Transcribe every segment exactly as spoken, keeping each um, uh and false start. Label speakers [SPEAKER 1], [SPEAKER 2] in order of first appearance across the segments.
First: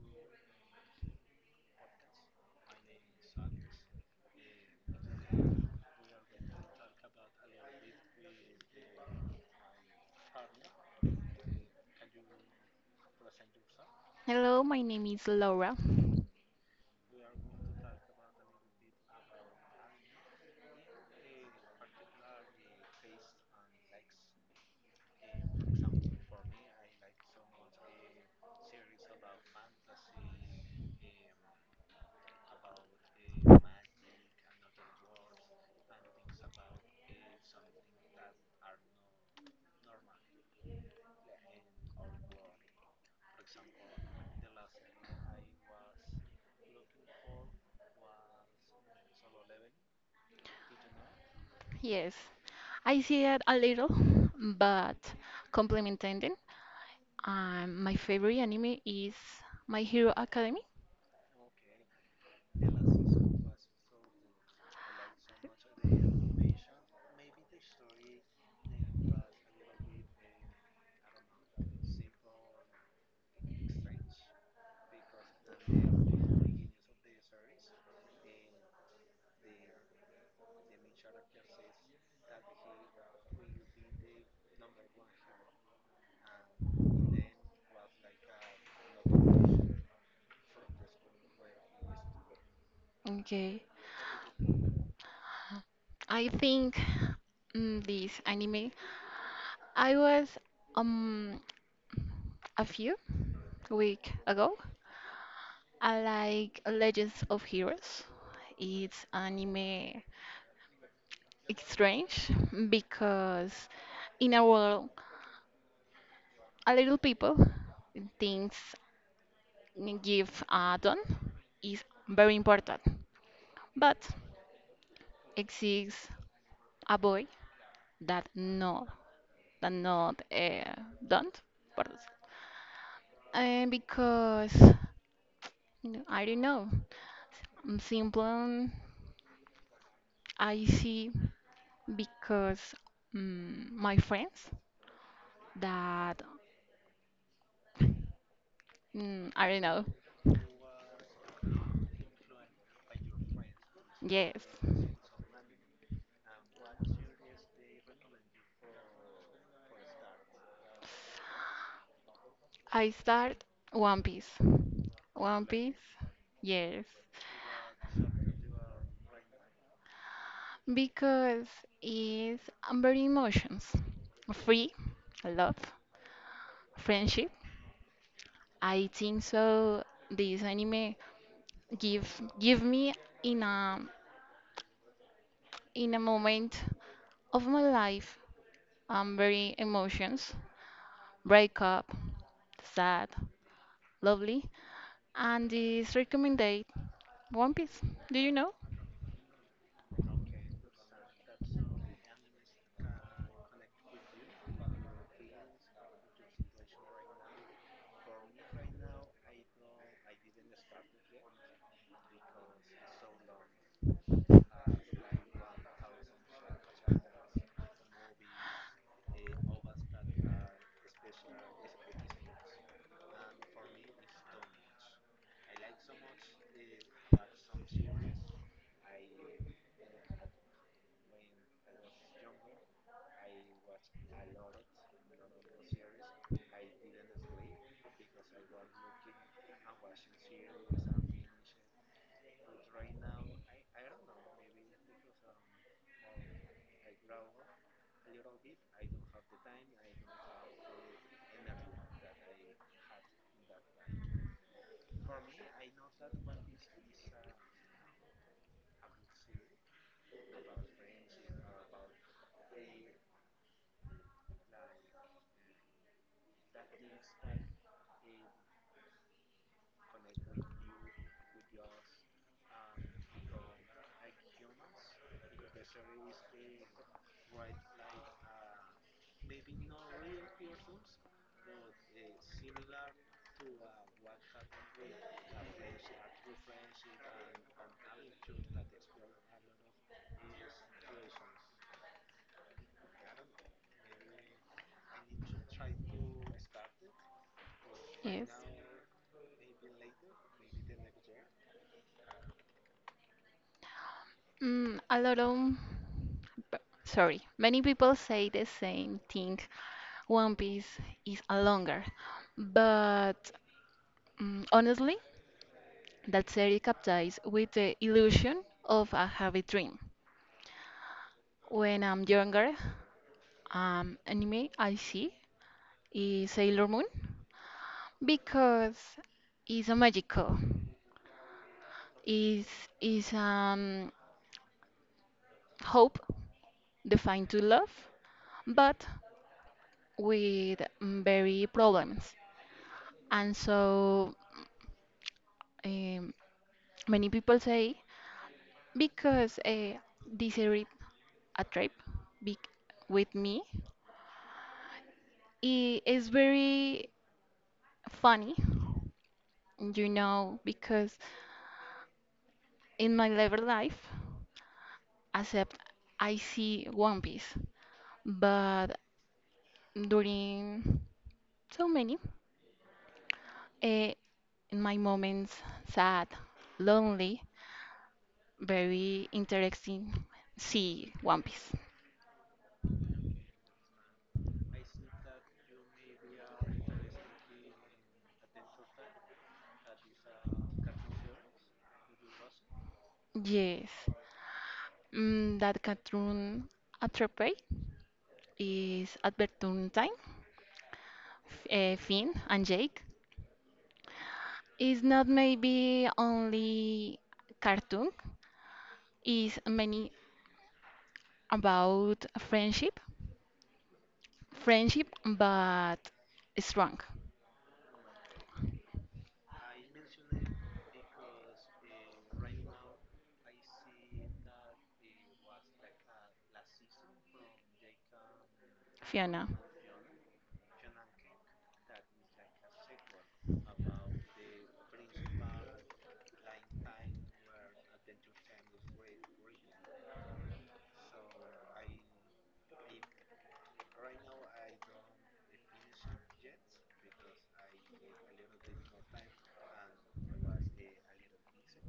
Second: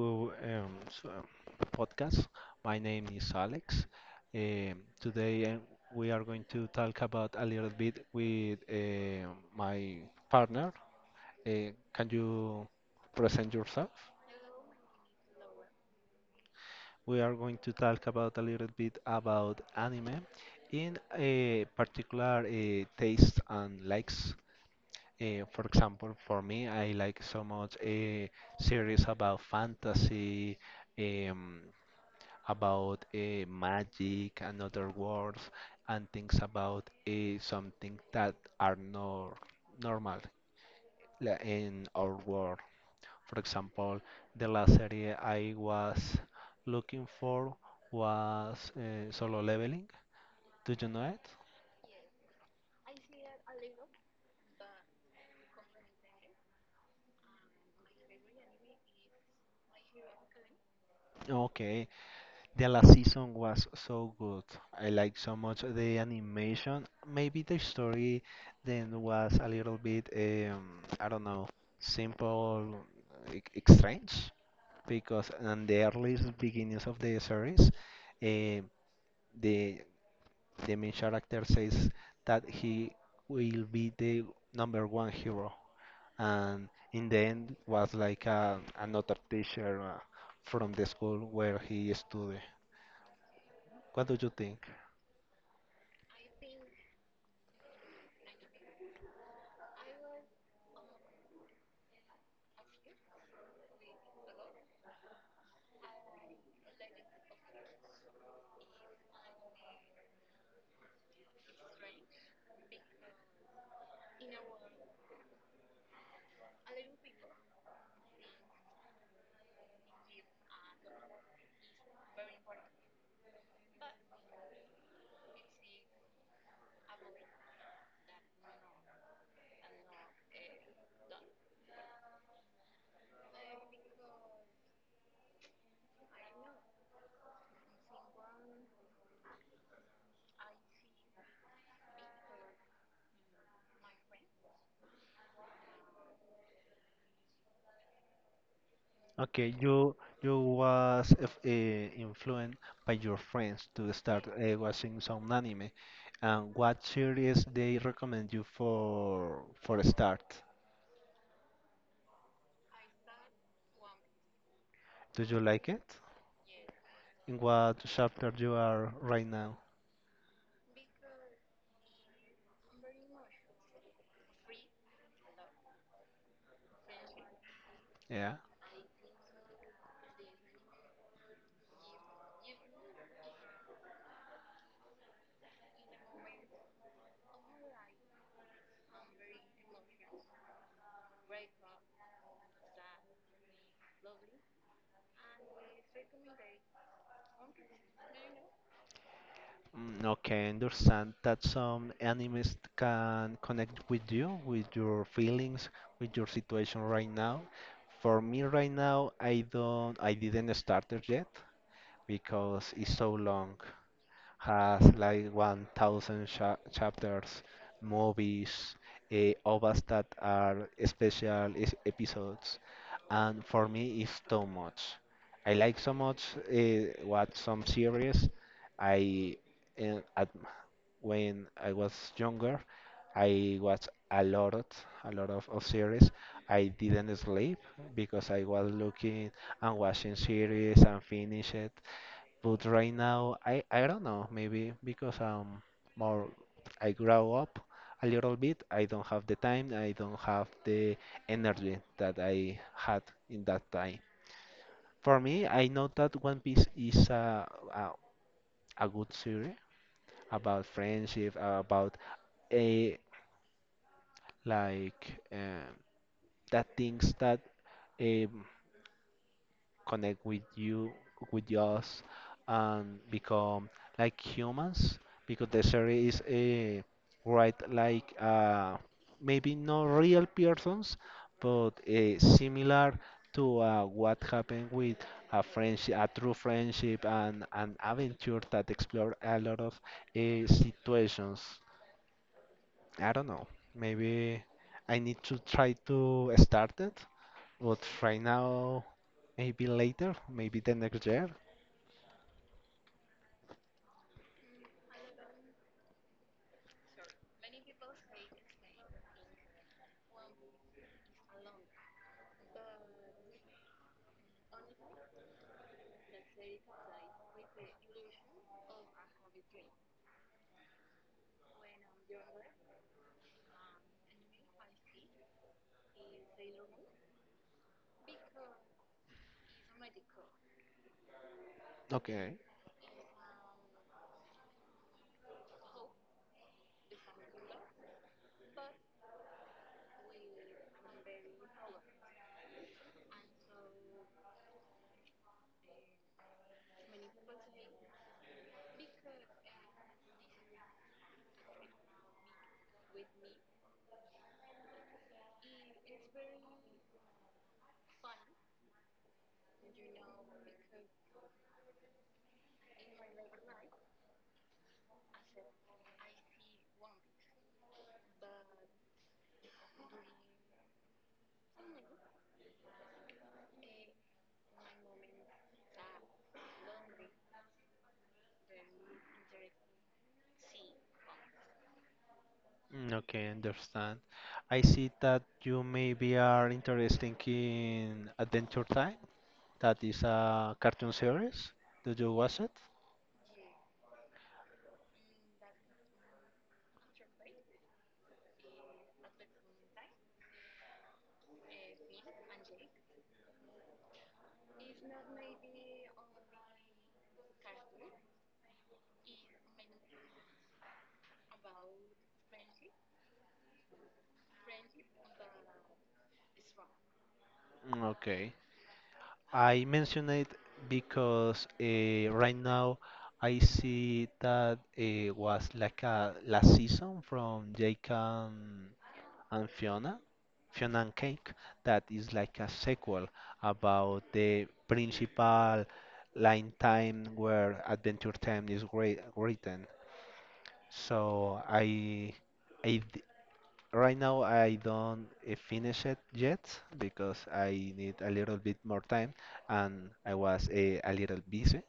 [SPEAKER 1] U- um, s- um, podcast. My name is Alex. Um, today um, we are going to talk about a little bit with um my partner. Uh, can you present yourself?
[SPEAKER 2] Hello, my name is Laura.
[SPEAKER 1] We are going to talk about a little bit about anime in a particular uh, taste and likes. Uh, for example, for me, I like so much a series about fantasy, um, about uh, magic and other words and things about uh, something that are not normal la- in our world. For example, the last serie I was looking for was uh, Solo Leveling. Do you know it?
[SPEAKER 2] Yes, I see it a little, but complementing. Um, my favorite anime is My Hero Academy.
[SPEAKER 1] Okay. The last season was so good. I like so much the animation. Maybe the story then was a little bit, um, I don't know, simple, e- e- strange, because in the early beginnings of the series, eh, the the main character says that he will be the number one hero, and in the end was like a, another teacher uh, from the school where he studied.
[SPEAKER 2] Okay.
[SPEAKER 1] What do you think?
[SPEAKER 2] I think mm, this anime. I was um a few week ago. I like Legends of Heroes. It's anime. It's strange because in our world, a little people thinks give a done is very important. But exists a boy that not that not uh, don't, pardon, uh, because I don't know. I'm simple. I see because mm, my friends that mm, I
[SPEAKER 1] Okay,
[SPEAKER 2] don't know.
[SPEAKER 1] you you was if, uh, influenced by your friends to start
[SPEAKER 2] Yes,
[SPEAKER 1] uh, watching some anime. And what series they recommend you for for a start?
[SPEAKER 2] I start One Piece.
[SPEAKER 1] Do you
[SPEAKER 2] One
[SPEAKER 1] like it?
[SPEAKER 2] Piece. Yes.
[SPEAKER 1] In what chapter you are right now?
[SPEAKER 2] Because it's I'm very emotions. Free, love, friendship.
[SPEAKER 1] Yeah.
[SPEAKER 2] I think so this anime give give me in a in a moment of my life, I'm very emotions, breakup, sad, lovely. And this recommended One Piece. Do you know?
[SPEAKER 1] Mm, okay, understand that some animes can connect with you, with your feelings, with your situation right now. For me right now, I don't, I didn't start it yet, because it's so long. Has like one thousand cha chapters, movies, uh, O VAs that are special is- episodes, and for me, it's too much. I like so much uh, what some series. I uh, at, when I was younger, I watched a lot of a lot of, of series. I didn't sleep because I was looking and watching series and finish it. But right now, I I don't know. Maybe because um more I grow up a little bit. I don't have the time. I don't have the energy that I had in that time. For me, I know that One Piece is a a, a good series about friendship, about a like um, that things that, um, connect with you, with us, and become like humans. Because the series is uh, right like uh, maybe not real persons, but uh, similar to uh, what happened with a friendship, a true friendship, and an adventure that explore a lot of uh, situations. I don't know. Maybe I need to try to start it. But right now, maybe later, maybe the next year.
[SPEAKER 2] Mm, a lot of, b- sorry, many people say the same thing, One Piece is a longer, but mm, honestly, that series captures with the illusion of a heavy dream. When I'm younger, um, anime I see is Sailor Moon because it's a magical,
[SPEAKER 1] Okay.
[SPEAKER 2] is is um hope defined to love, but with mm, very problems, and so um, many people say because uh, this series a trip be- with me. It is very funny, you know, because in my later life, except I see One Piece, but during so many, eh, in my moments, sad, lonely, very interesting, see One Piece.
[SPEAKER 1] Mm, okay, understand. I see that you maybe are interested in Adventure Time. That is a cartoon series. Did you watch it?
[SPEAKER 2] Yes, mm, that cartoon attrape is Adventure Time, F- eh, Finn and Jake. It's not maybe only cartoon, it's many about friendship. Friendship, but strong.
[SPEAKER 1] Mm, okay. I mention it because uh, right now I see that it was like a last season from Jake and.
[SPEAKER 2] Fiona.
[SPEAKER 1] And Fiona, Fiona and Cake, that is like a sequel about the principal line time where Adventure Time is wri- written. So I, I d- right now I don't uh, finish it yet because I need a little bit more time and I was uh, a little busy.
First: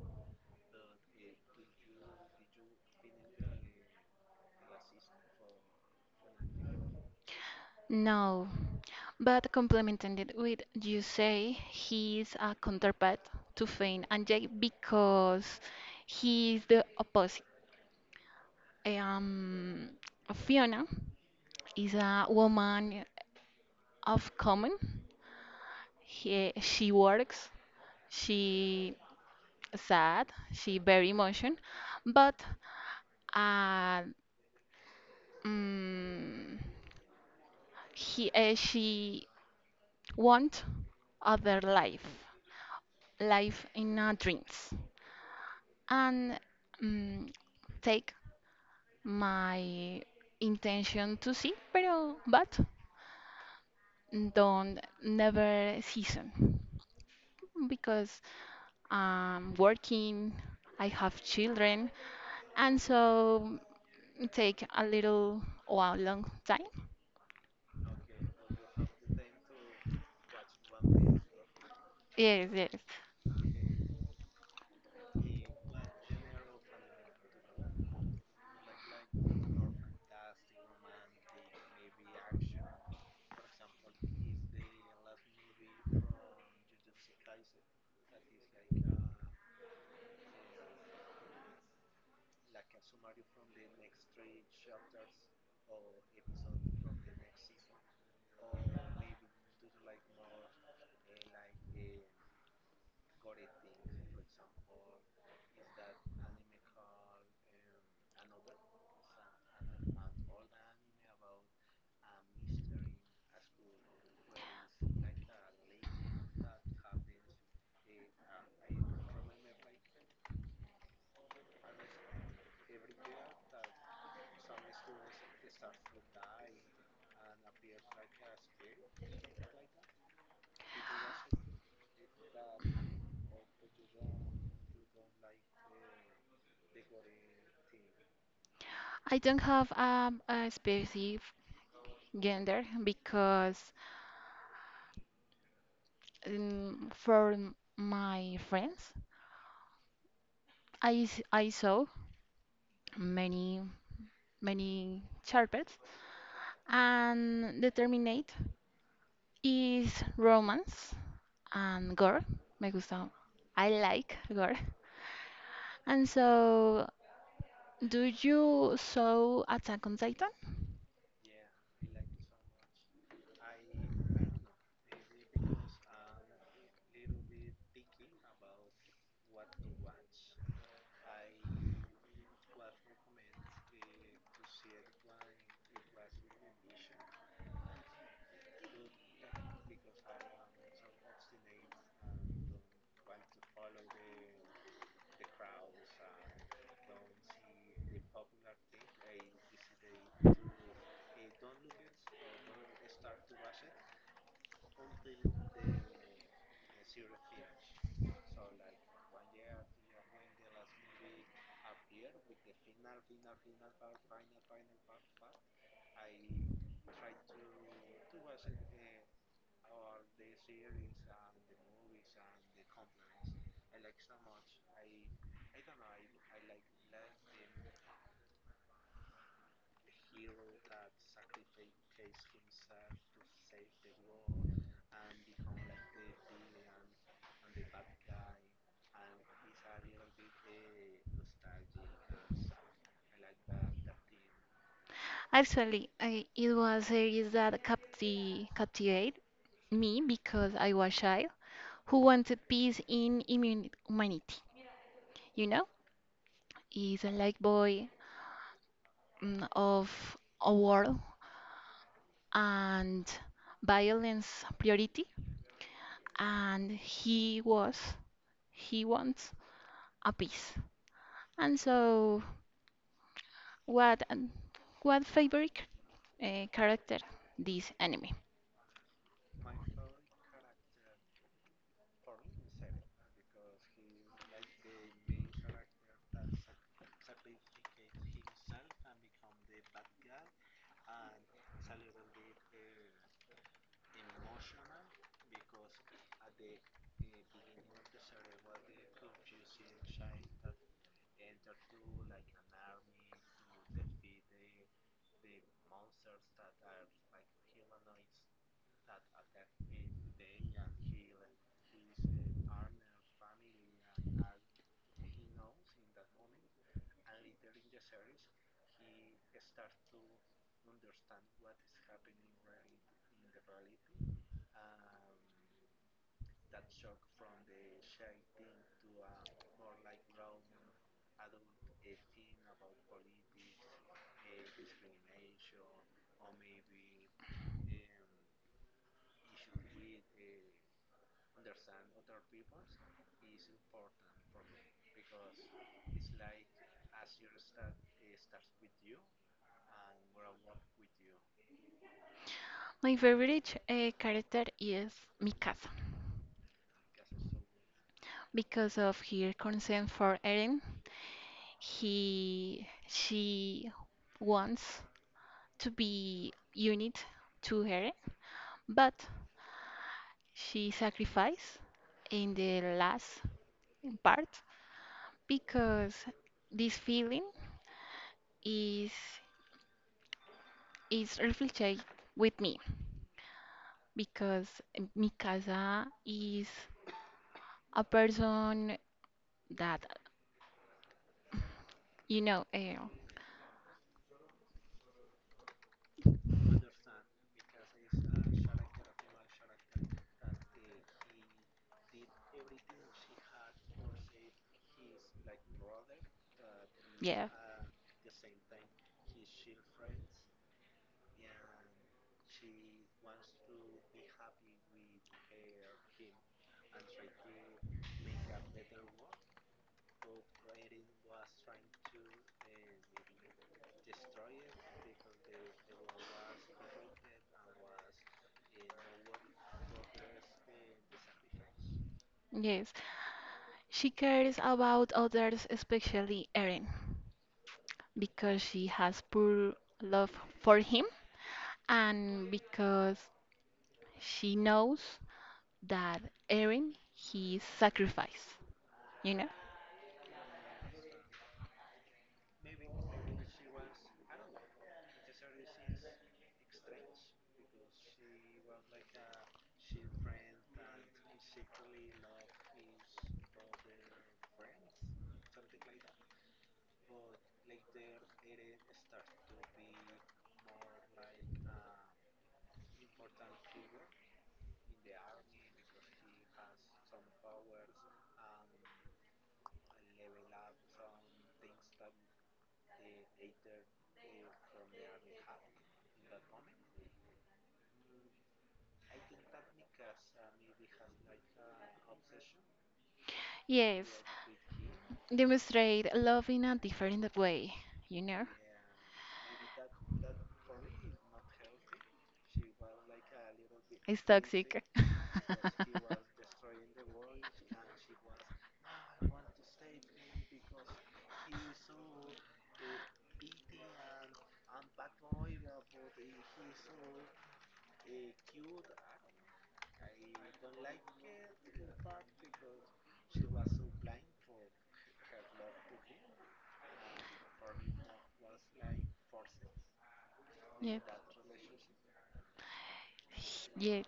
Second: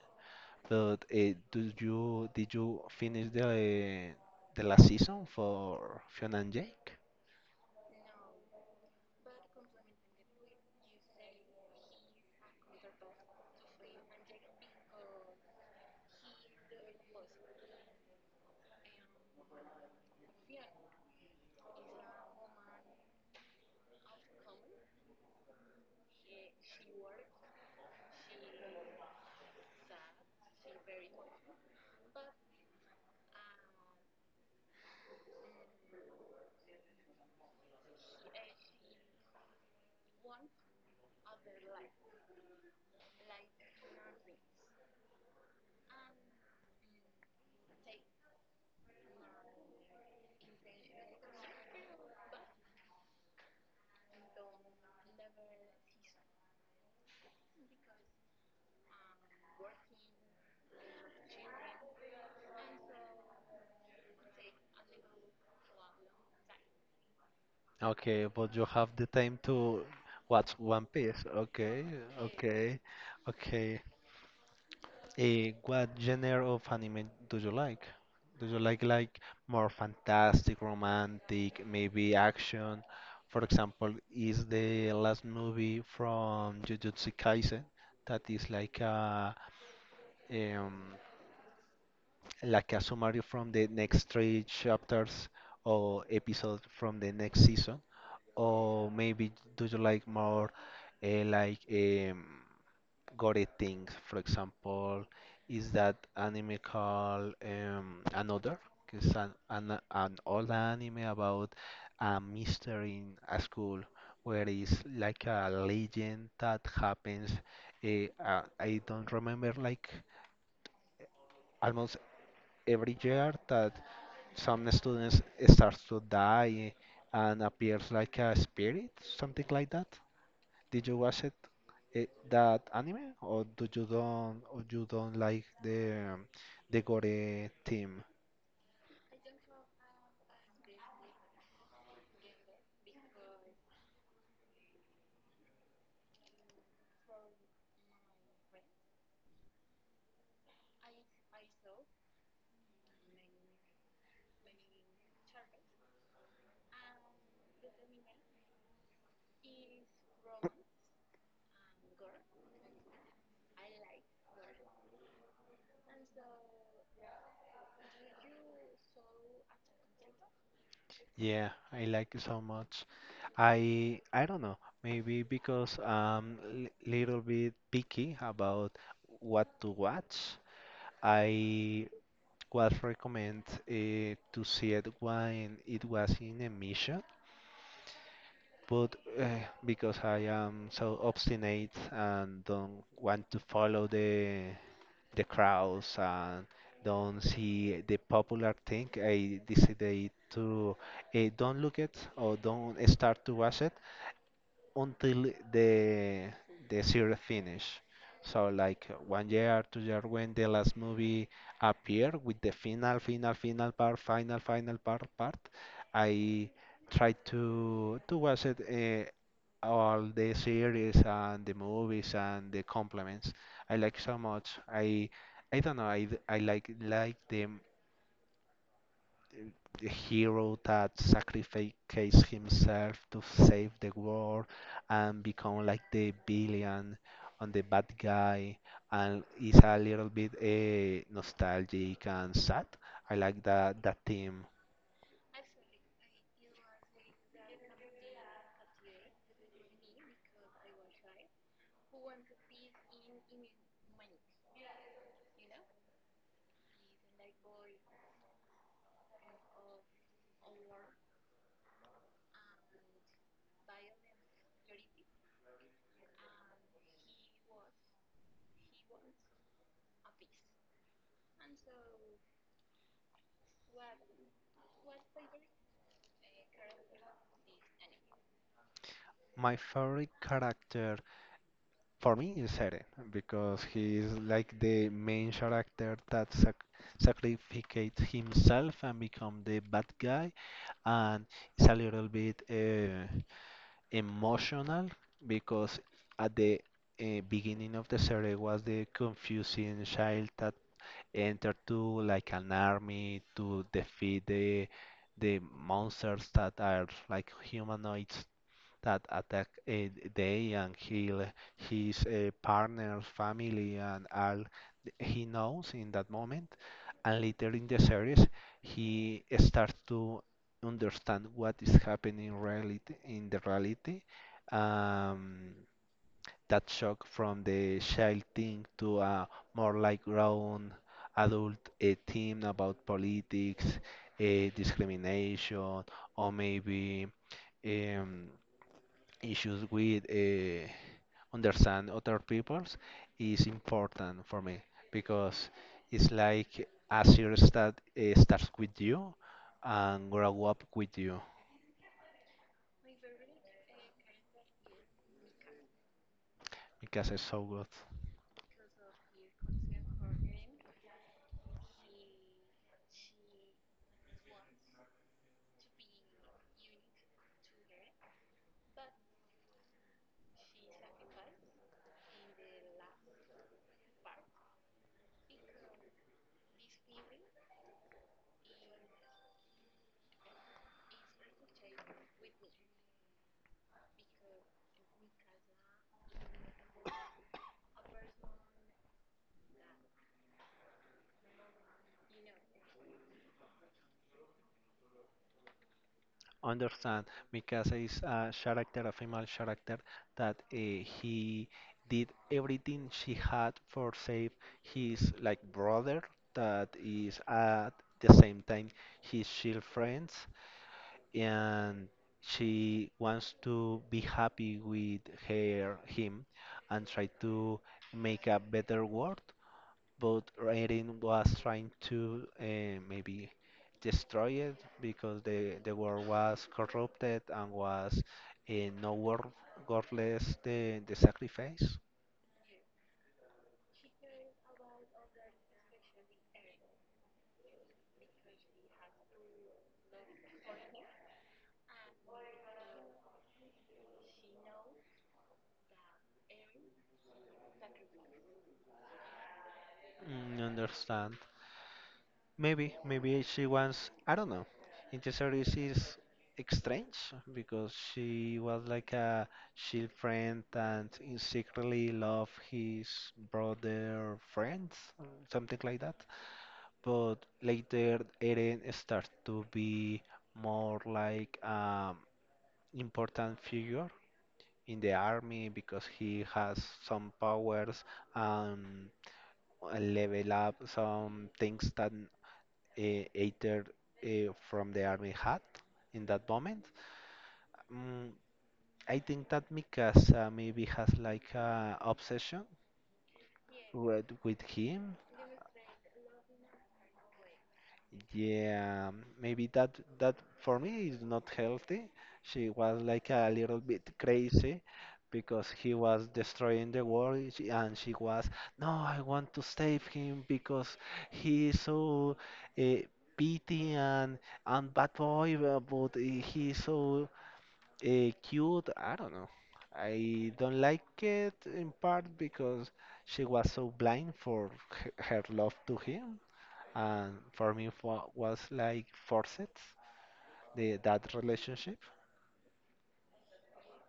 [SPEAKER 1] But uh, do you did you finish the the last season for Fiona and Jake?
[SPEAKER 2] No, but complementing it with you say he's a counterpart to Fane and Jake because he's the opposite. Um, Fiona is a woman of common. He, she works, she sad. She very emotion, but uh, mm, he uh, she want other life, life in uh, dreams, and mm, take my intention to see, pero but don't never season because I'm working, I have children, and so take a little or a long time.
[SPEAKER 1] Okay, but you have the time to watch One Piece. Okay,
[SPEAKER 2] Yes, yes.
[SPEAKER 1] okay, okay. Eh, what genre of anime do you like? Do you like like more fantastic, romantic, maybe action? For example, is the last movie from Jujutsu Kaisen that is like a um, like a summary from the next three chapters or episode from the next season? Or maybe do you like more uh, like um, gore things? For example, is that anime called um, Another? It's an, an an old anime about a mystery in a school where it's like a legend that happens. Uh, uh, I don't remember like almost every year that some students start to die and appears like a spirit, something like that. Did you watch it, eh, that anime, or do you don't, or you don't like the um, the gore theme?
[SPEAKER 2] I don't have um, a specific gender because um, for m- my friends, I, s- I saw many, many sharpets and determinate is romance and gore. Me gusta. I like gore. And so, do you saw Attack on Titan?
[SPEAKER 1] Yeah, I like it so much. I I don't know. Maybe because I'm li little bit picky about what to watch. I was recommend uh, to see it when it was in emission but uh, because I am so obstinate and don't want to follow the the crowds and don't see the popular thing, I decided to uh, don't look it or don't start to watch it until the the series finish. So like one year, two year when the last movie appeared with the final, final, final part, final, final part, part, I tried to to watch it uh, all the series and the movies and the complements. I like so much. I I don't know. I, d- I like like them the hero that sacrifices himself to save the world and become like the villain and the bad guy and is a little bit uh, nostalgic and sad. I like that that theme.
[SPEAKER 2] Actually, I, it was a series that capti captivate me because I was shy who wanted peace in immun- humanity. You know, he's a light boy, mm, of a world and violence priority, and he was, he wants a peace. And so, what, an- what favorite uh, character this anime?
[SPEAKER 1] My favorite character for me is Eren because he is like the main character that sac sacrifices himself and become the bad guy and it's a little bit uh, emotional because at the uh, beginning of the series was the confusing child that entered to like an army to defeat the the monsters that are like humanoids that attack uh, they and he'll, his uh, partner, family, and all th- he knows in that moment. And later in the series, he starts to understand what is happening in reality, in the reality. Um, that shock from the child thing to a more like grown adult uh, theme about politics, a discrimination, or maybe um, issues with uh, understand other peoples is important for me because it's like a series that uh, starts with you and grow up with you.
[SPEAKER 2] My favorite uh, character is Mikasa
[SPEAKER 1] Mikasa is so good.
[SPEAKER 2] because of her concern for Eren. He, she wants to be unit to her, but she sacrificed in the last part because this feeling is is reflected with me, because Mikasa is a person that, you know eh,
[SPEAKER 1] Understand, Mikasa is a character, a female character that uh, he did everything she had for save his like brother that is
[SPEAKER 2] yeah,
[SPEAKER 1] at the same time his shield friends and she wants to be happy with her him and try to make a better world but Raiden was trying to uh, maybe destroy it because the the world was corrupted and was uh, no worth worthless the the sacrifice.
[SPEAKER 2] yes, she cares about others, especially Eren, because she has pure love for him and because she knows that Eren, he sacrificed, you know?
[SPEAKER 1] Mm, understand. Maybe, maybe she wants, I don't know. In the series is strange because she was like a shield friend and in secretly love his brother friends, uh, something like that. But later Eren starts to be more like um important figure in the army because he has some powers and level up some things that uh, either uh, from the army had in that moment. Mm, I think that Mikasa maybe has like a obsession
[SPEAKER 2] Yes,
[SPEAKER 1] with, with him.
[SPEAKER 2] demonstrate love in a different way, you know?
[SPEAKER 1] Yeah, maybe that that for me is not healthy. She was like a little bit
[SPEAKER 2] It's
[SPEAKER 1] crazy
[SPEAKER 2] toxic.
[SPEAKER 1] because he was destroying the world she- and she was, no, I want to save him because he is so uh, petty and and bad boy, uh, but uh, he is so. Uh, cute, I don't know. I don't like it in part because she was so blind for h- her love to him, and for me it wa- was like forced the
[SPEAKER 2] Yeah.
[SPEAKER 1] that relationship.
[SPEAKER 2] Yet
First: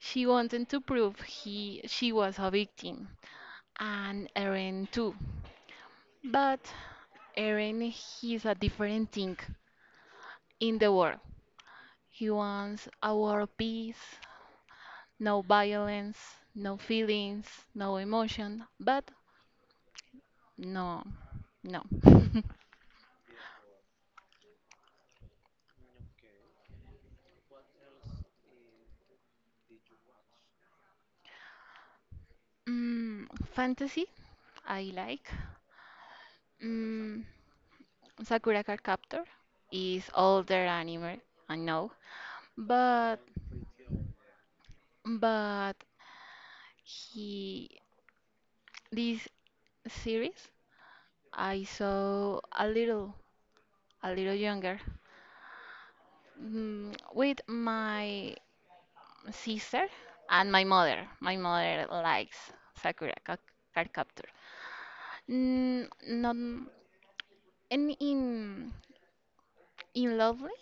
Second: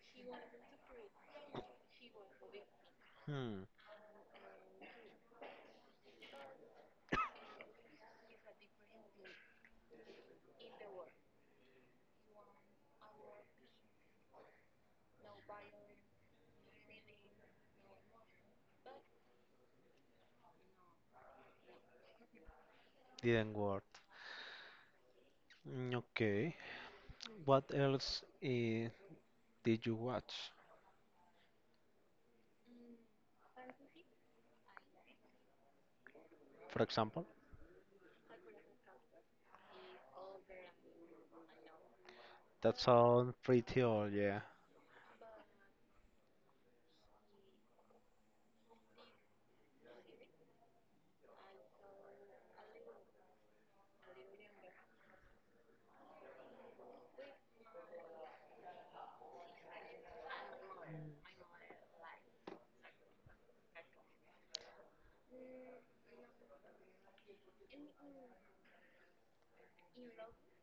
[SPEAKER 2] she wanted to prove he she was a victim,
[SPEAKER 1] Hmm,
[SPEAKER 2] and Eren too. But Eren, he's a different thing in the world. He wants a world peace. No violence, no feelings, no emotion, but no, no.
[SPEAKER 1] didn't work. Mm, okay, what else uh, did you watch?
[SPEAKER 2] Mm, Fantasy, I like.
[SPEAKER 1] For
[SPEAKER 2] Mm,
[SPEAKER 1] example,
[SPEAKER 2] Sakura Card Captor is older anime, I know,
[SPEAKER 1] that
[SPEAKER 2] but
[SPEAKER 1] sounds pretty old, yeah.
[SPEAKER 2] but he this series I saw a little, a little younger, mm, with my sister and my mother. My mother likes Sakura Ca- Card Captor. N- Not in in in lovely,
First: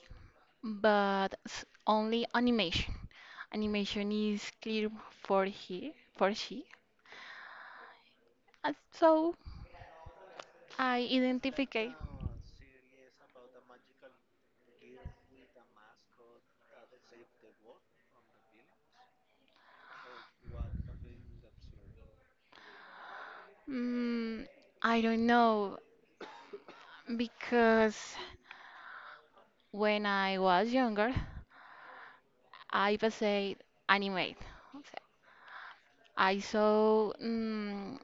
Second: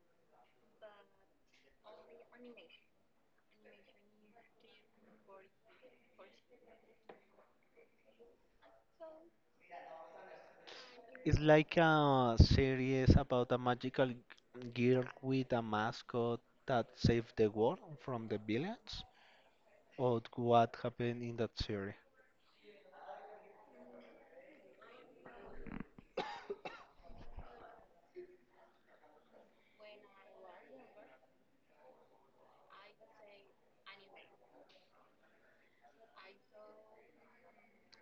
[SPEAKER 2] but s- only animation. Animation is clear for he for she, and so I
[SPEAKER 1] It's like
[SPEAKER 2] identify.
[SPEAKER 1] a series about a magical girl with a mascot that saved the world from the villains, or what happened in that series?
[SPEAKER 2] Mm, I don't know because when I was younger, I was a animate. I saw. Mm.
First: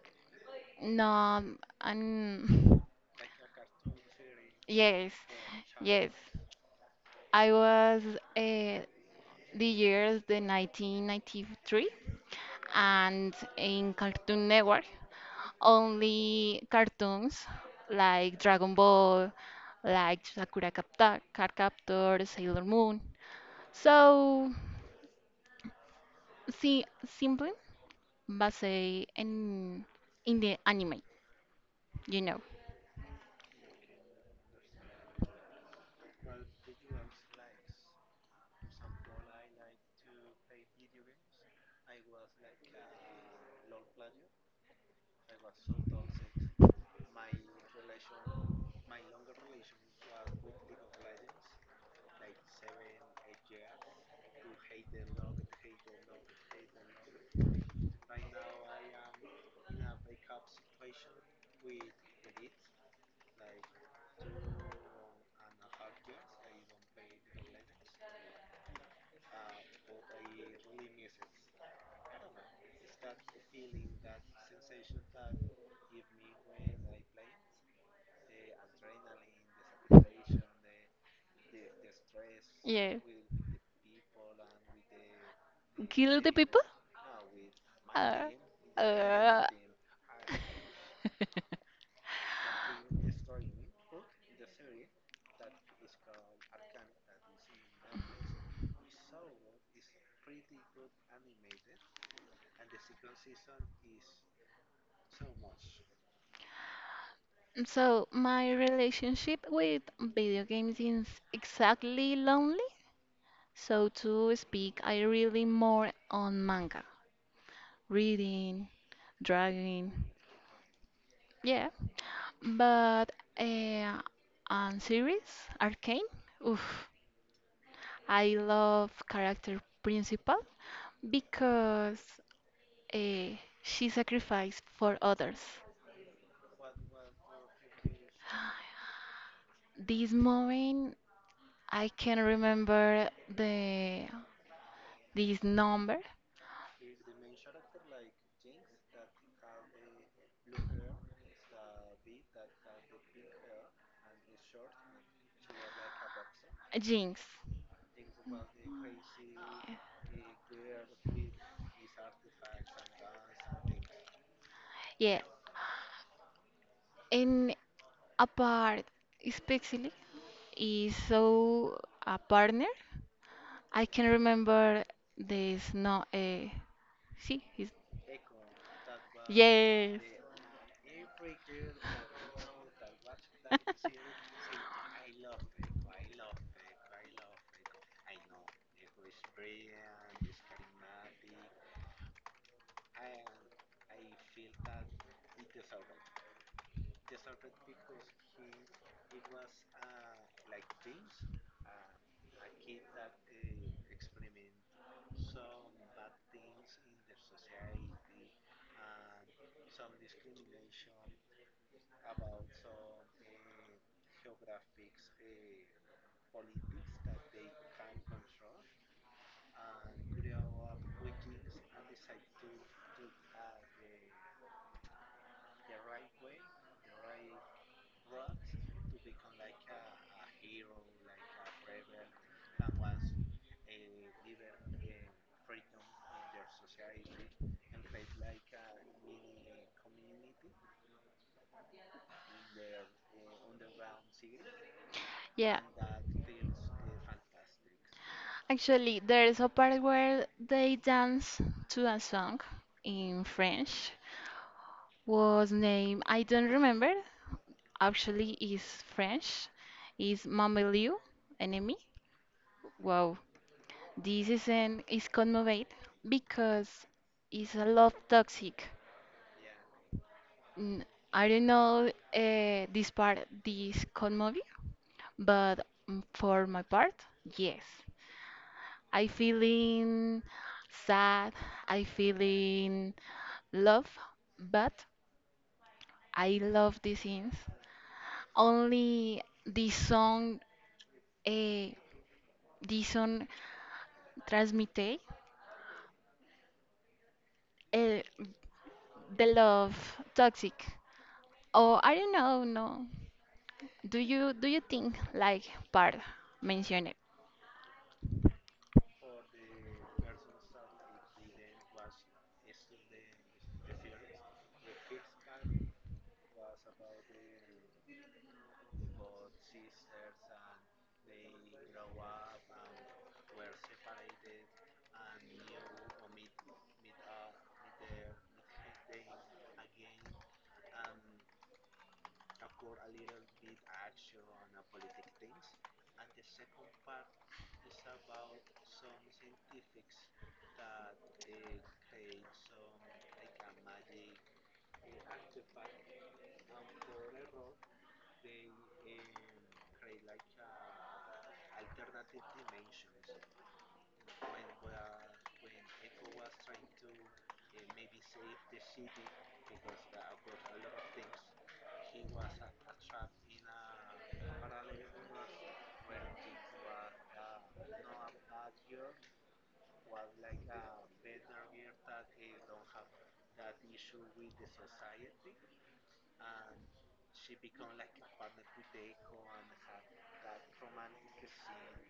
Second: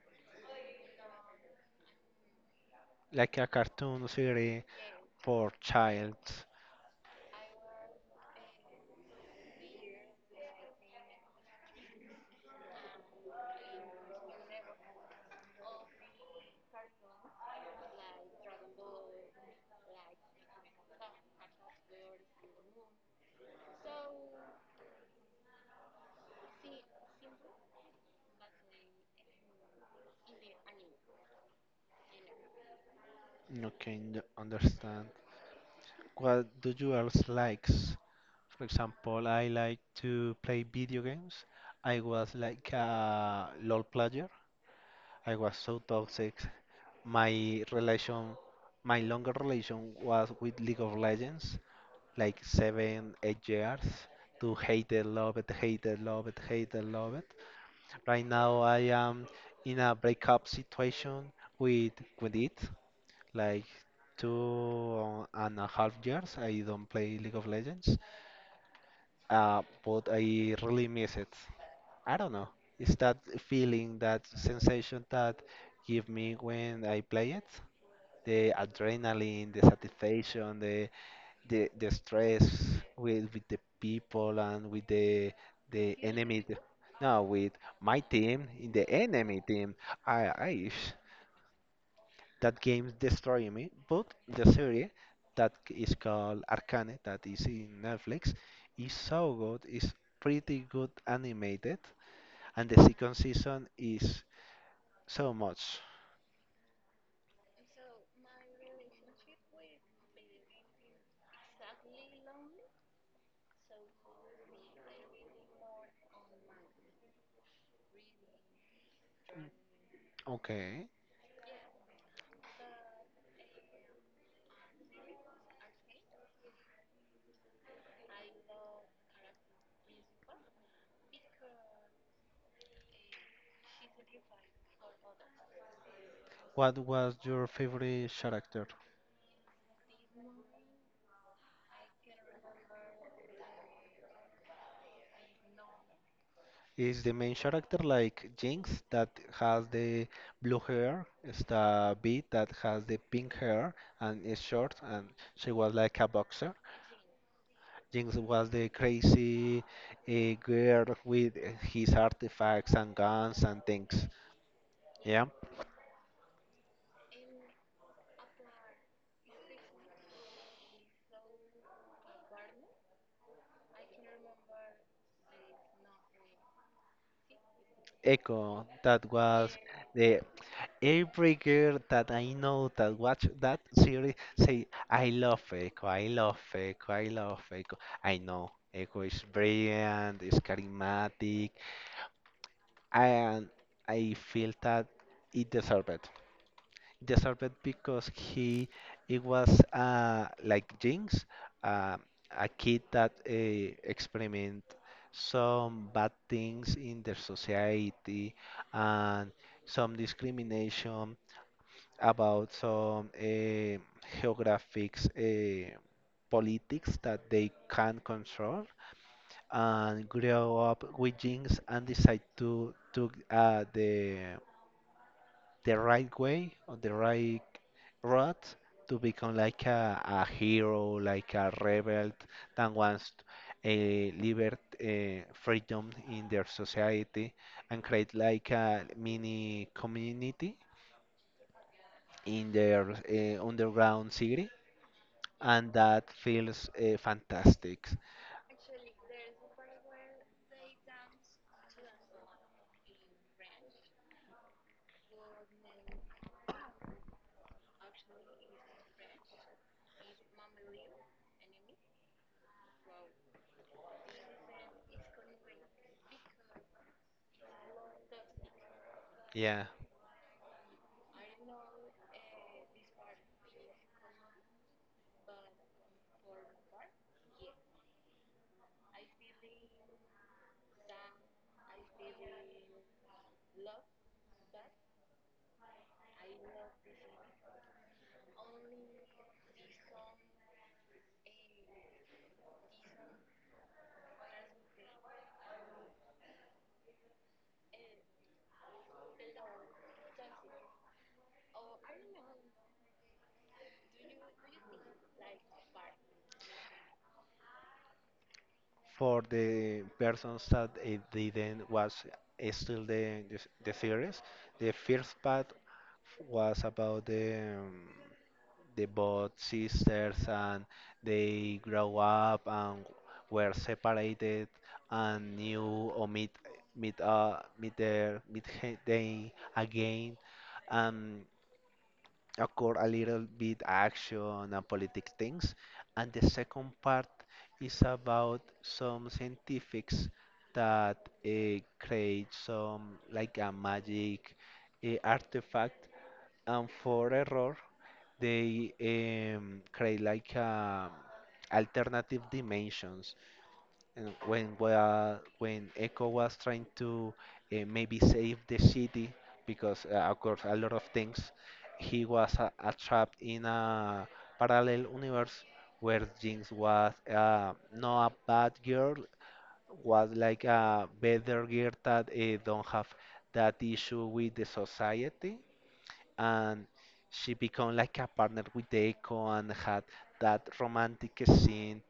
[SPEAKER 2] No. And
[SPEAKER 1] Like a cartoon series
[SPEAKER 2] yes,
[SPEAKER 1] for
[SPEAKER 2] yes.
[SPEAKER 1] child.
[SPEAKER 2] I was uh, the years the nineteen ninety-three and in Cartoon Network, only cartoons like Dragon Ball, like Sakura Capta- Card Captor, Sailor Moon. So, see, simply, but say in in the anime, you know.
[SPEAKER 1] Okay, n- understand. What do you else likes? For example, I like to play video games. I was like a L O L player. I was so toxic. My relation, my longer relation was with League of Legends, like seven, eight years. To hate it, love it, hate it, love it, hate it, love it. Right now, I am in a breakup situation with with it. Like two and a half years, I don't play League of Legends, uh, but I really miss it. I don't know. It's that feeling, that sensation that give me when I play it. The adrenaline, the satisfaction, the the, the stress
[SPEAKER 2] Yeah.
[SPEAKER 1] with with the people and with the the
[SPEAKER 2] Kill the
[SPEAKER 1] enemy. t-
[SPEAKER 2] people?
[SPEAKER 1] No, with my
[SPEAKER 2] Uh,
[SPEAKER 1] team, in the enemy
[SPEAKER 2] uh,
[SPEAKER 1] team. I, I that game destroying me. But the series that is called Arcane, that is in Netflix, is so good. It's pretty good animated and the second season is so much.
[SPEAKER 2] so my relationship with video games is exactly lonely. So to speak, I really more on manga, reading, drawing,
[SPEAKER 1] Okay.
[SPEAKER 2] yeah. But uh, on series, Arcane, oof, I love character principal because uh, she sacrificed for others.
[SPEAKER 1] What was your favorite character?
[SPEAKER 2] This moment I can remember the this number,
[SPEAKER 1] Is the main character like Jinx that has the blue hair? Is the Bee that has the pink hair and is short and she was like a boxer?
[SPEAKER 2] Jinx.
[SPEAKER 1] Jinx was the crazy uh, girl with uh, his artifacts and guns and things.
[SPEAKER 2] Yeah,
[SPEAKER 1] Yeah.
[SPEAKER 2] and a part especially is so a partner. I can remember this, no. Uh, see, his
[SPEAKER 1] Echo that was
[SPEAKER 2] yes,
[SPEAKER 1] the. Every girl that I know that watch that series say, I love Echo, I love Echo, I love Echo. I know Echo is brilliant, is charismatic, and I feel that it deserved it. It deserved it because he it was uh, like Jinx, uh, a kid that uh, experiment some bad things in their society and some discrimination about some eh, geographics eh, politics that they can control and grow up with things and decide to to uh, the the right way or the right route to become like a, a hero, like a rebel that wants a liberty, eh, freedom in their society and create like a mini community in their uh, underground city
[SPEAKER 2] yeah.
[SPEAKER 1] and that feels uh, fantastic.
[SPEAKER 2] Actually, there is a part where they dance to a song in French. Was named I don't remember, actually is French, is Mamelou enemy. Wow, this isn't is conmovate because it's a lot toxic.
[SPEAKER 1] Yeah,
[SPEAKER 2] I I don't know uh, this part, this conmovie, but mm, for my part, yes, I feeling sad, I feeling love, but I love these scenes. Only this song, uh, this song transmite uh, the love toxic, or i don't know. No, do you do you think like part mentioned?
[SPEAKER 1] for the persons that uh, didn't watch uh, still the, the s- the series, the first part was about the um, the both sisters and they grow up and were separated and new or meet meet uh meet their meet he- they again. Occur a little bit action and politic things. And the second part is about some scientifics that uh, create some like a magic uh, artifact, and for error they um, create like um alternative dimensions and when wa when Echo was trying to uh, maybe save the city because uh, of course a lot of things, he was uh, uh, trapped in a parallel universe where Jinx was uh, not a bad girl, was like a better girl that uh, don't have that issue with the society, and she become like a partner with the Echo and had that romantic scene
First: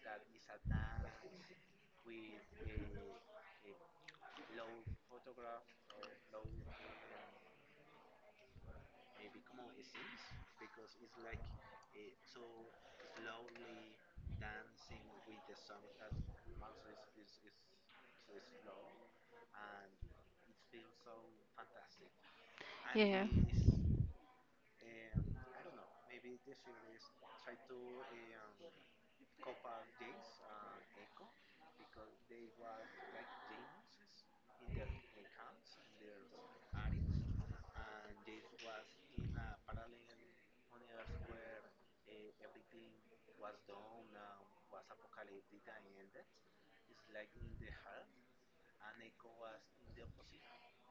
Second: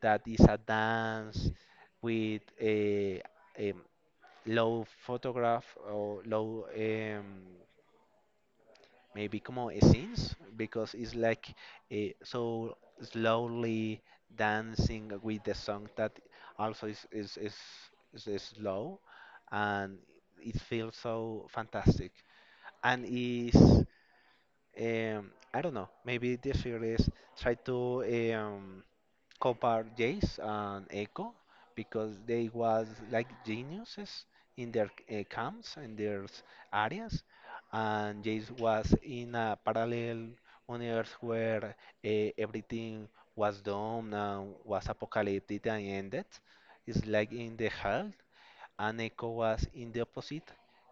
[SPEAKER 1] that is a dance with a, um, low photograph or low um, maybe como scenes because it's like a, so slowly dancing with the song that also is is is, is, is slow and it feels so fantastic and
[SPEAKER 2] Yeah,
[SPEAKER 1] is um, I don't know. Maybe this series try to um, compare Jace and Echo because they was like geniuses in their uh, camps and their s- areas, and Jace was in a parallel universe where uh, everything was done and was apocalyptic and ended. It's like in the hell and Echo was in the opposite.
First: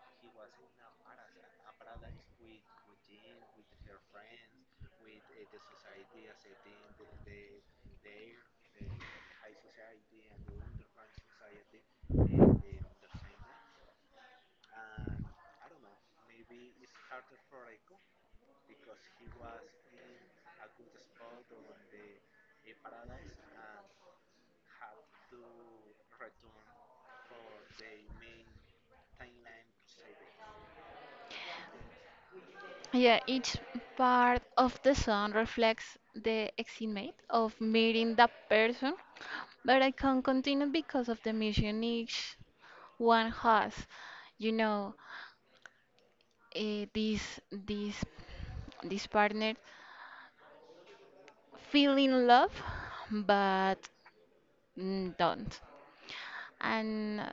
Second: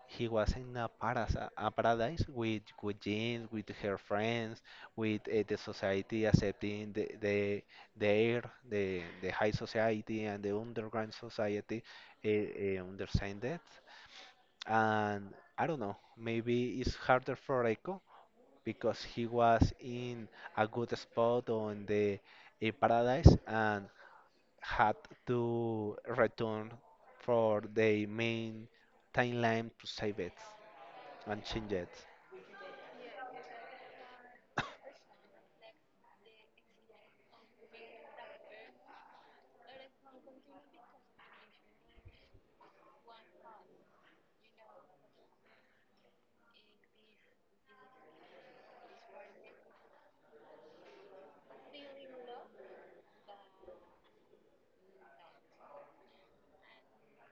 [SPEAKER 1] He was in a, paras- a paradise with with Jean, with her friends, with uh, the society accepting the the the air, the the high society and the underground society uh, uh, understand that. And I don't know, maybe it's harder for Echo because he was in a good spot on the a paradise and had to return for the main timeline to save it and change it.
[SPEAKER 2] yeah, each part of the song reflects the estimate of meeting that person, but i can't continue because of the mission each one has you know uh, this this this partner feel in love, but mm, don't. And uh,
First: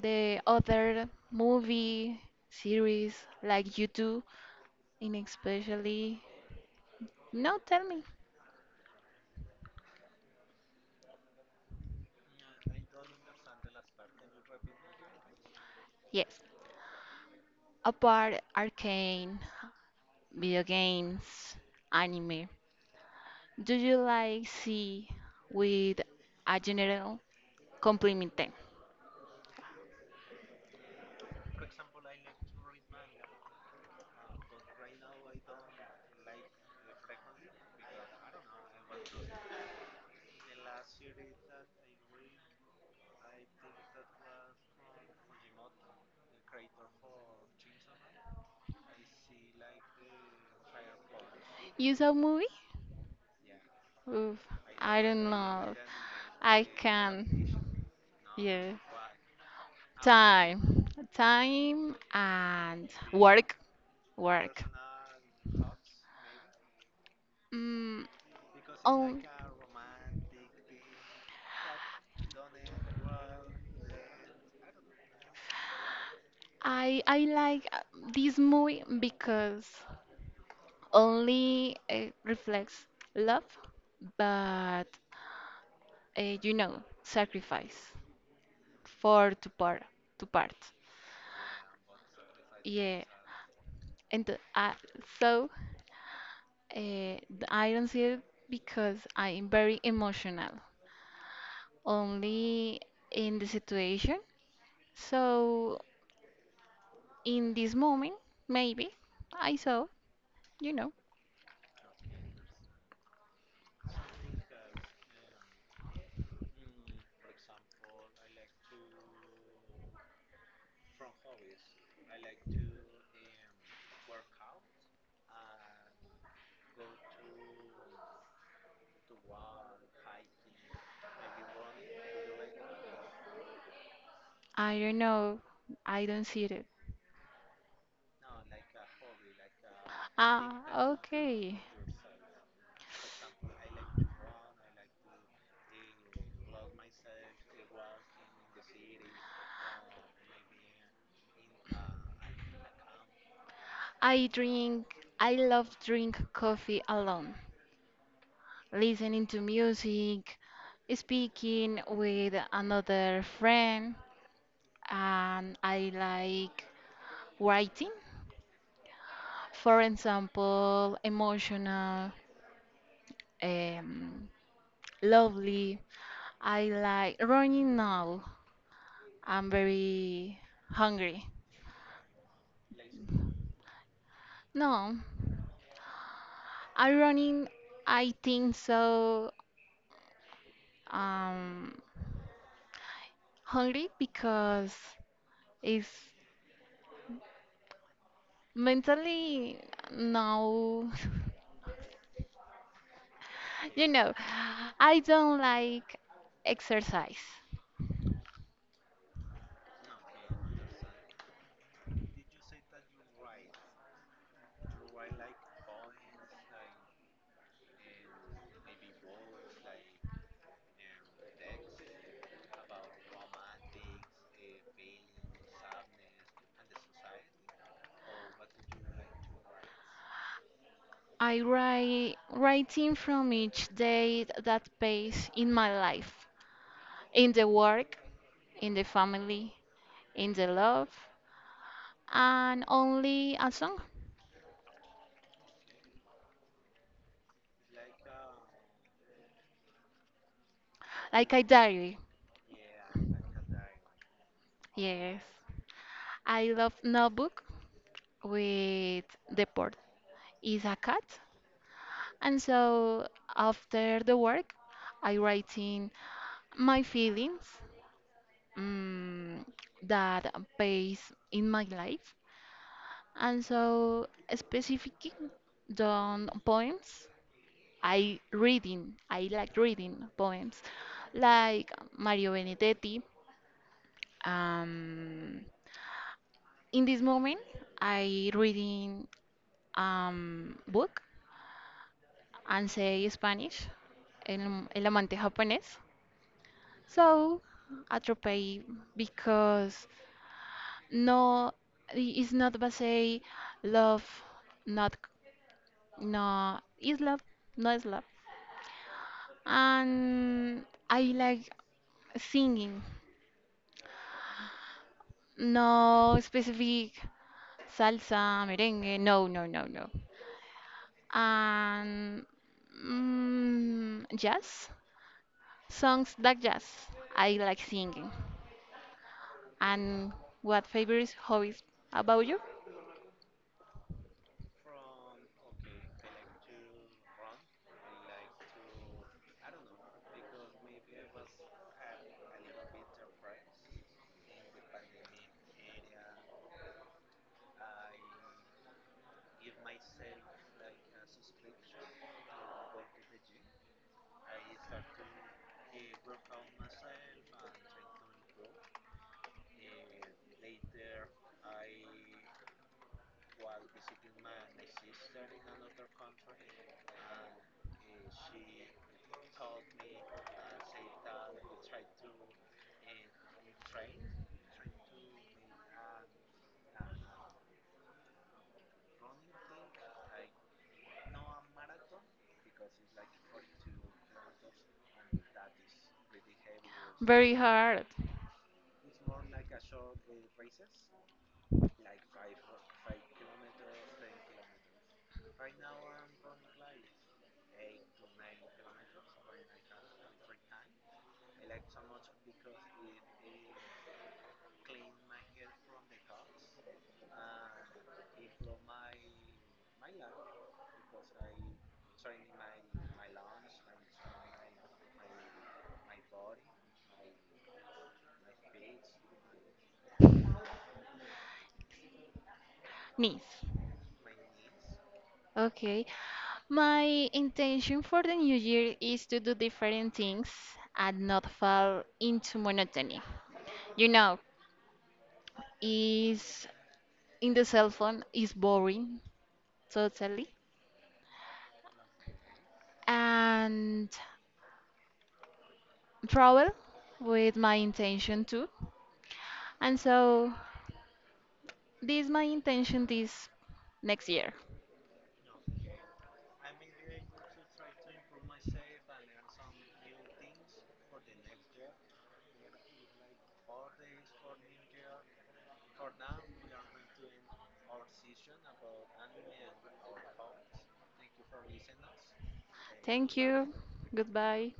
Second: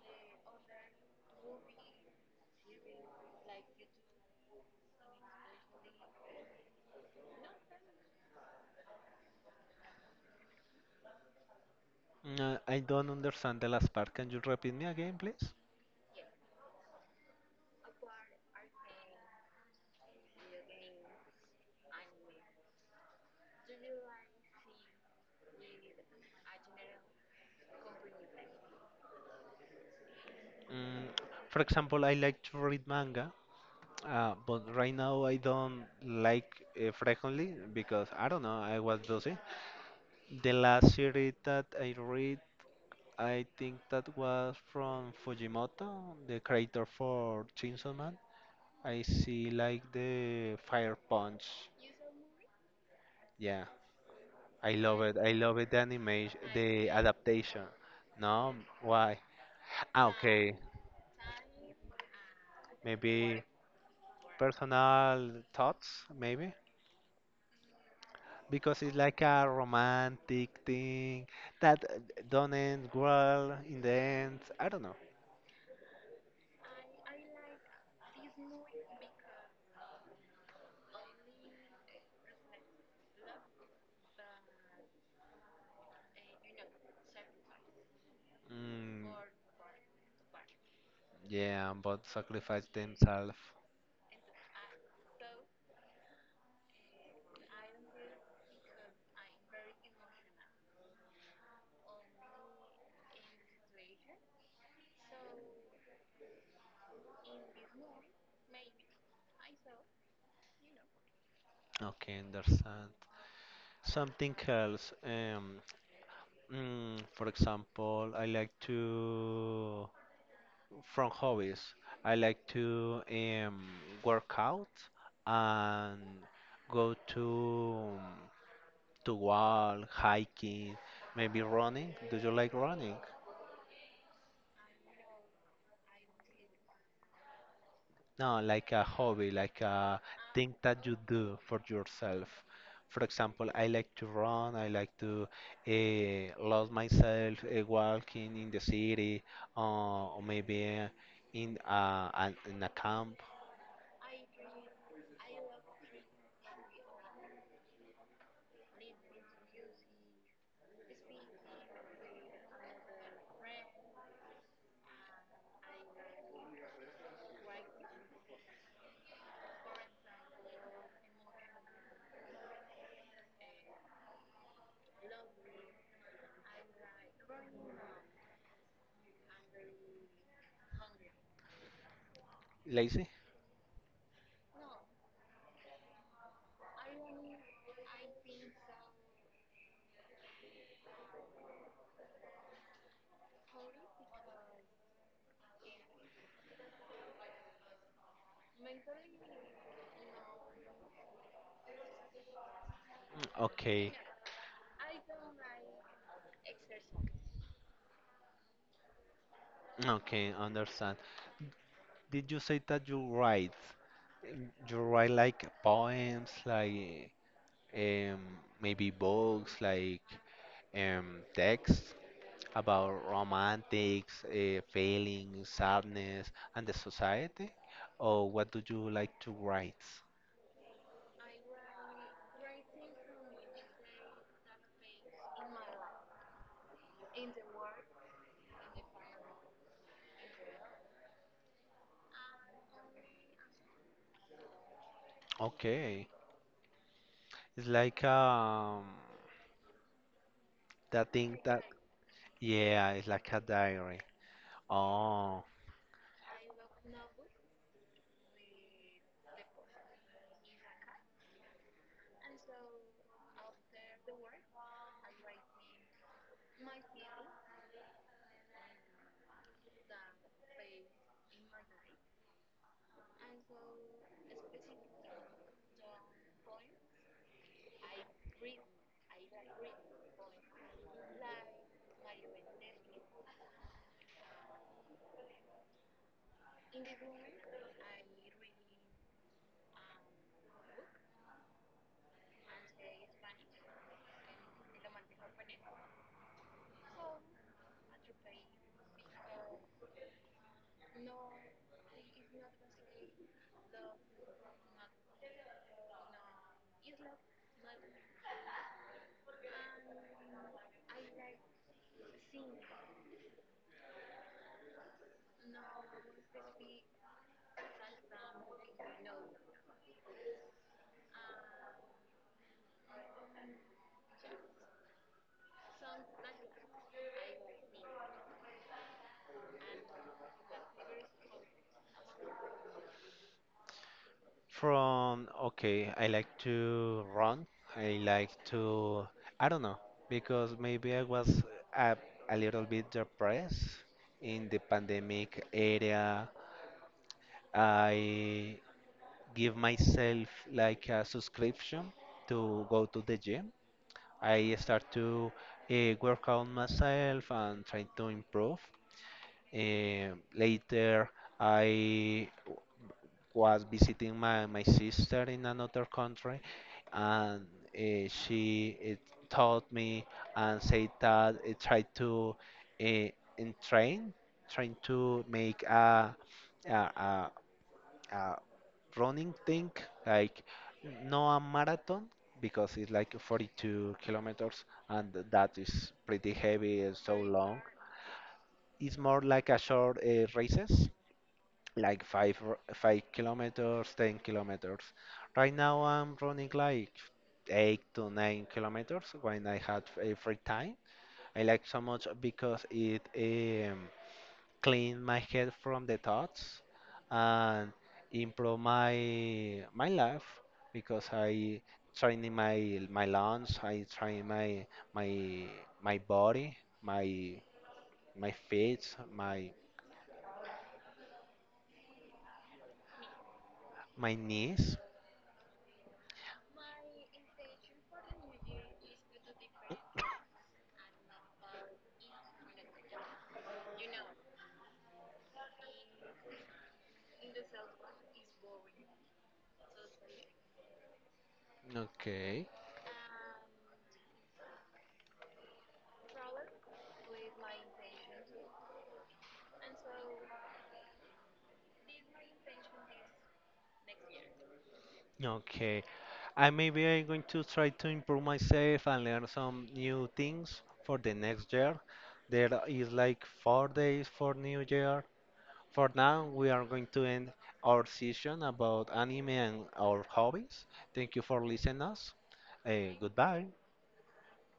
[SPEAKER 2] the other movie series like you do. And especially no, tell me.
[SPEAKER 1] Uh, I don't understand the last part. Can you repeat me again, please?
[SPEAKER 2] Yes, apart arcane, video games, anime, do you like see with a general compliment them?
[SPEAKER 1] Mm, for example, I like to read manga, uh, but right now I don't like uh, frequently because I don't know, I was busy. The last series that I read, I think that was from Fujimoto, the creator for Chainsaw Man. I see like the Fire Punch.
[SPEAKER 2] You saw movie?
[SPEAKER 1] Yeah,
[SPEAKER 2] Oof,
[SPEAKER 1] I love
[SPEAKER 2] i
[SPEAKER 1] it.
[SPEAKER 2] don't
[SPEAKER 1] I love it.
[SPEAKER 2] know,
[SPEAKER 1] The animation,
[SPEAKER 2] I
[SPEAKER 1] the
[SPEAKER 2] can.
[SPEAKER 1] adaptation. No,
[SPEAKER 2] Yeah,
[SPEAKER 1] why? Ah, okay,
[SPEAKER 2] time. Time and
[SPEAKER 1] maybe
[SPEAKER 2] work. Work.
[SPEAKER 1] personal thoughts, maybe
[SPEAKER 2] Mm,
[SPEAKER 1] because it's
[SPEAKER 2] oh,
[SPEAKER 1] like a romantic thing that uh, don't end well in the end. I don't know.
[SPEAKER 2] I I like uh, this movie because only uh, reflects love, but uh, you know sacrifice
[SPEAKER 1] Mm,
[SPEAKER 2] for to part to part.
[SPEAKER 1] yeah, but sacrifice
[SPEAKER 2] Yeah,
[SPEAKER 1] themselves.
[SPEAKER 2] and uh, so uh, I don't see it because I am very emotional only in the situation. So in this moment, maybe I saw, you know,
[SPEAKER 1] Okay, understand. Something else. Um, Mm, for example, I like to, from hobbies, I like to um, work out and go to um, to walk, hiking, maybe running. Do you like running?
[SPEAKER 2] I don't know, I don't see it.
[SPEAKER 1] No, like a hobby, like a thing that
[SPEAKER 2] Ah,
[SPEAKER 1] you do
[SPEAKER 2] okay.
[SPEAKER 1] for yourself. For example, I like to run, I like to uh, lose myself uh, walking in the city, uh, or maybe uh, in, uh, an, in a camp.
[SPEAKER 2] I drink, I love drink coffee alone, listening to music, speaking with another friend, and I like writing. For example, emotional, um, lovely. I like running now. I'm very hungry.
[SPEAKER 1] Lazy?
[SPEAKER 2] No, i running. I think so. Um, Hungry because it's mentally no.
[SPEAKER 1] Mm,
[SPEAKER 2] You
[SPEAKER 1] Okay,
[SPEAKER 2] know, I don't like exercise.
[SPEAKER 1] mm, okay, understand. Did you say that you write? Mm, you write like poems, like um, maybe books, like um, texts? About romantics, uh, feelings, sadness, and the society? Or what do you like to write?
[SPEAKER 2] I write writing from each day that pays in my life, in the work, in the family, in the love, and only a song,
[SPEAKER 1] Okay, it's like um that
[SPEAKER 2] like
[SPEAKER 1] thing
[SPEAKER 2] a
[SPEAKER 1] that
[SPEAKER 2] diary.
[SPEAKER 1] yeah, it's like a diary.
[SPEAKER 2] Yes,
[SPEAKER 1] Oh,
[SPEAKER 2] I love notebook with the port is a cat. And so after the work, I write in my feelings, mm, that base in my life. And so specifically done poems. I reading, I like reading poems like Mario Benedetti. Um, in this moment, I reading um book and say Spanish, el, el amante japonés. So, atropellé because no, it's not basé love, not, no, is love, no is love. And I like singing, no specific salsa, merengue, no, no, no, no. And mm, jazz, songs like jazz, I like singing. And what favorite hobbies about you?
[SPEAKER 1] from okay, I like to run. I like to I don't know because maybe I was a, a little bit depressed in the pandemic area. I give myself like a subscription to go to the gym. I start to uh, work on myself and try to improve. Um, later, I w- was visiting my, my sister in another country, and uh, she it taught me and said that it tried to uh, train, trying to make a, a, a a running thing, like no a marathon because it's like forty-two kilometers and that is pretty heavy and so
[SPEAKER 2] Very
[SPEAKER 1] long.
[SPEAKER 2] hard.
[SPEAKER 1] It's more like a short uh, races, like five r- five kilometers, ten kilometers. Right now I'm running like eight to nine kilometers when I had a free time. I like so much because it um, clean my head from the thoughts and improve my my life because I training my my lungs, I train my my my body, my my feet, my
[SPEAKER 2] Nice.
[SPEAKER 1] my knees.
[SPEAKER 2] Okay. My intention for the new year is to do different things and not fall into monotony. You know, is in the cell phone is boring totally.
[SPEAKER 1] Okay.
[SPEAKER 2] And travel with my intention too. And so this my intention this next year.
[SPEAKER 1] Okay, I maybe I'm going to try to improve myself and learn some new things for the next year. There is like four days for New Year. For now, we are going to end our session about anime and our hobbies. Thank you for listening us. Eh,
[SPEAKER 2] Thank
[SPEAKER 1] goodbye.
[SPEAKER 2] you. Goodbye.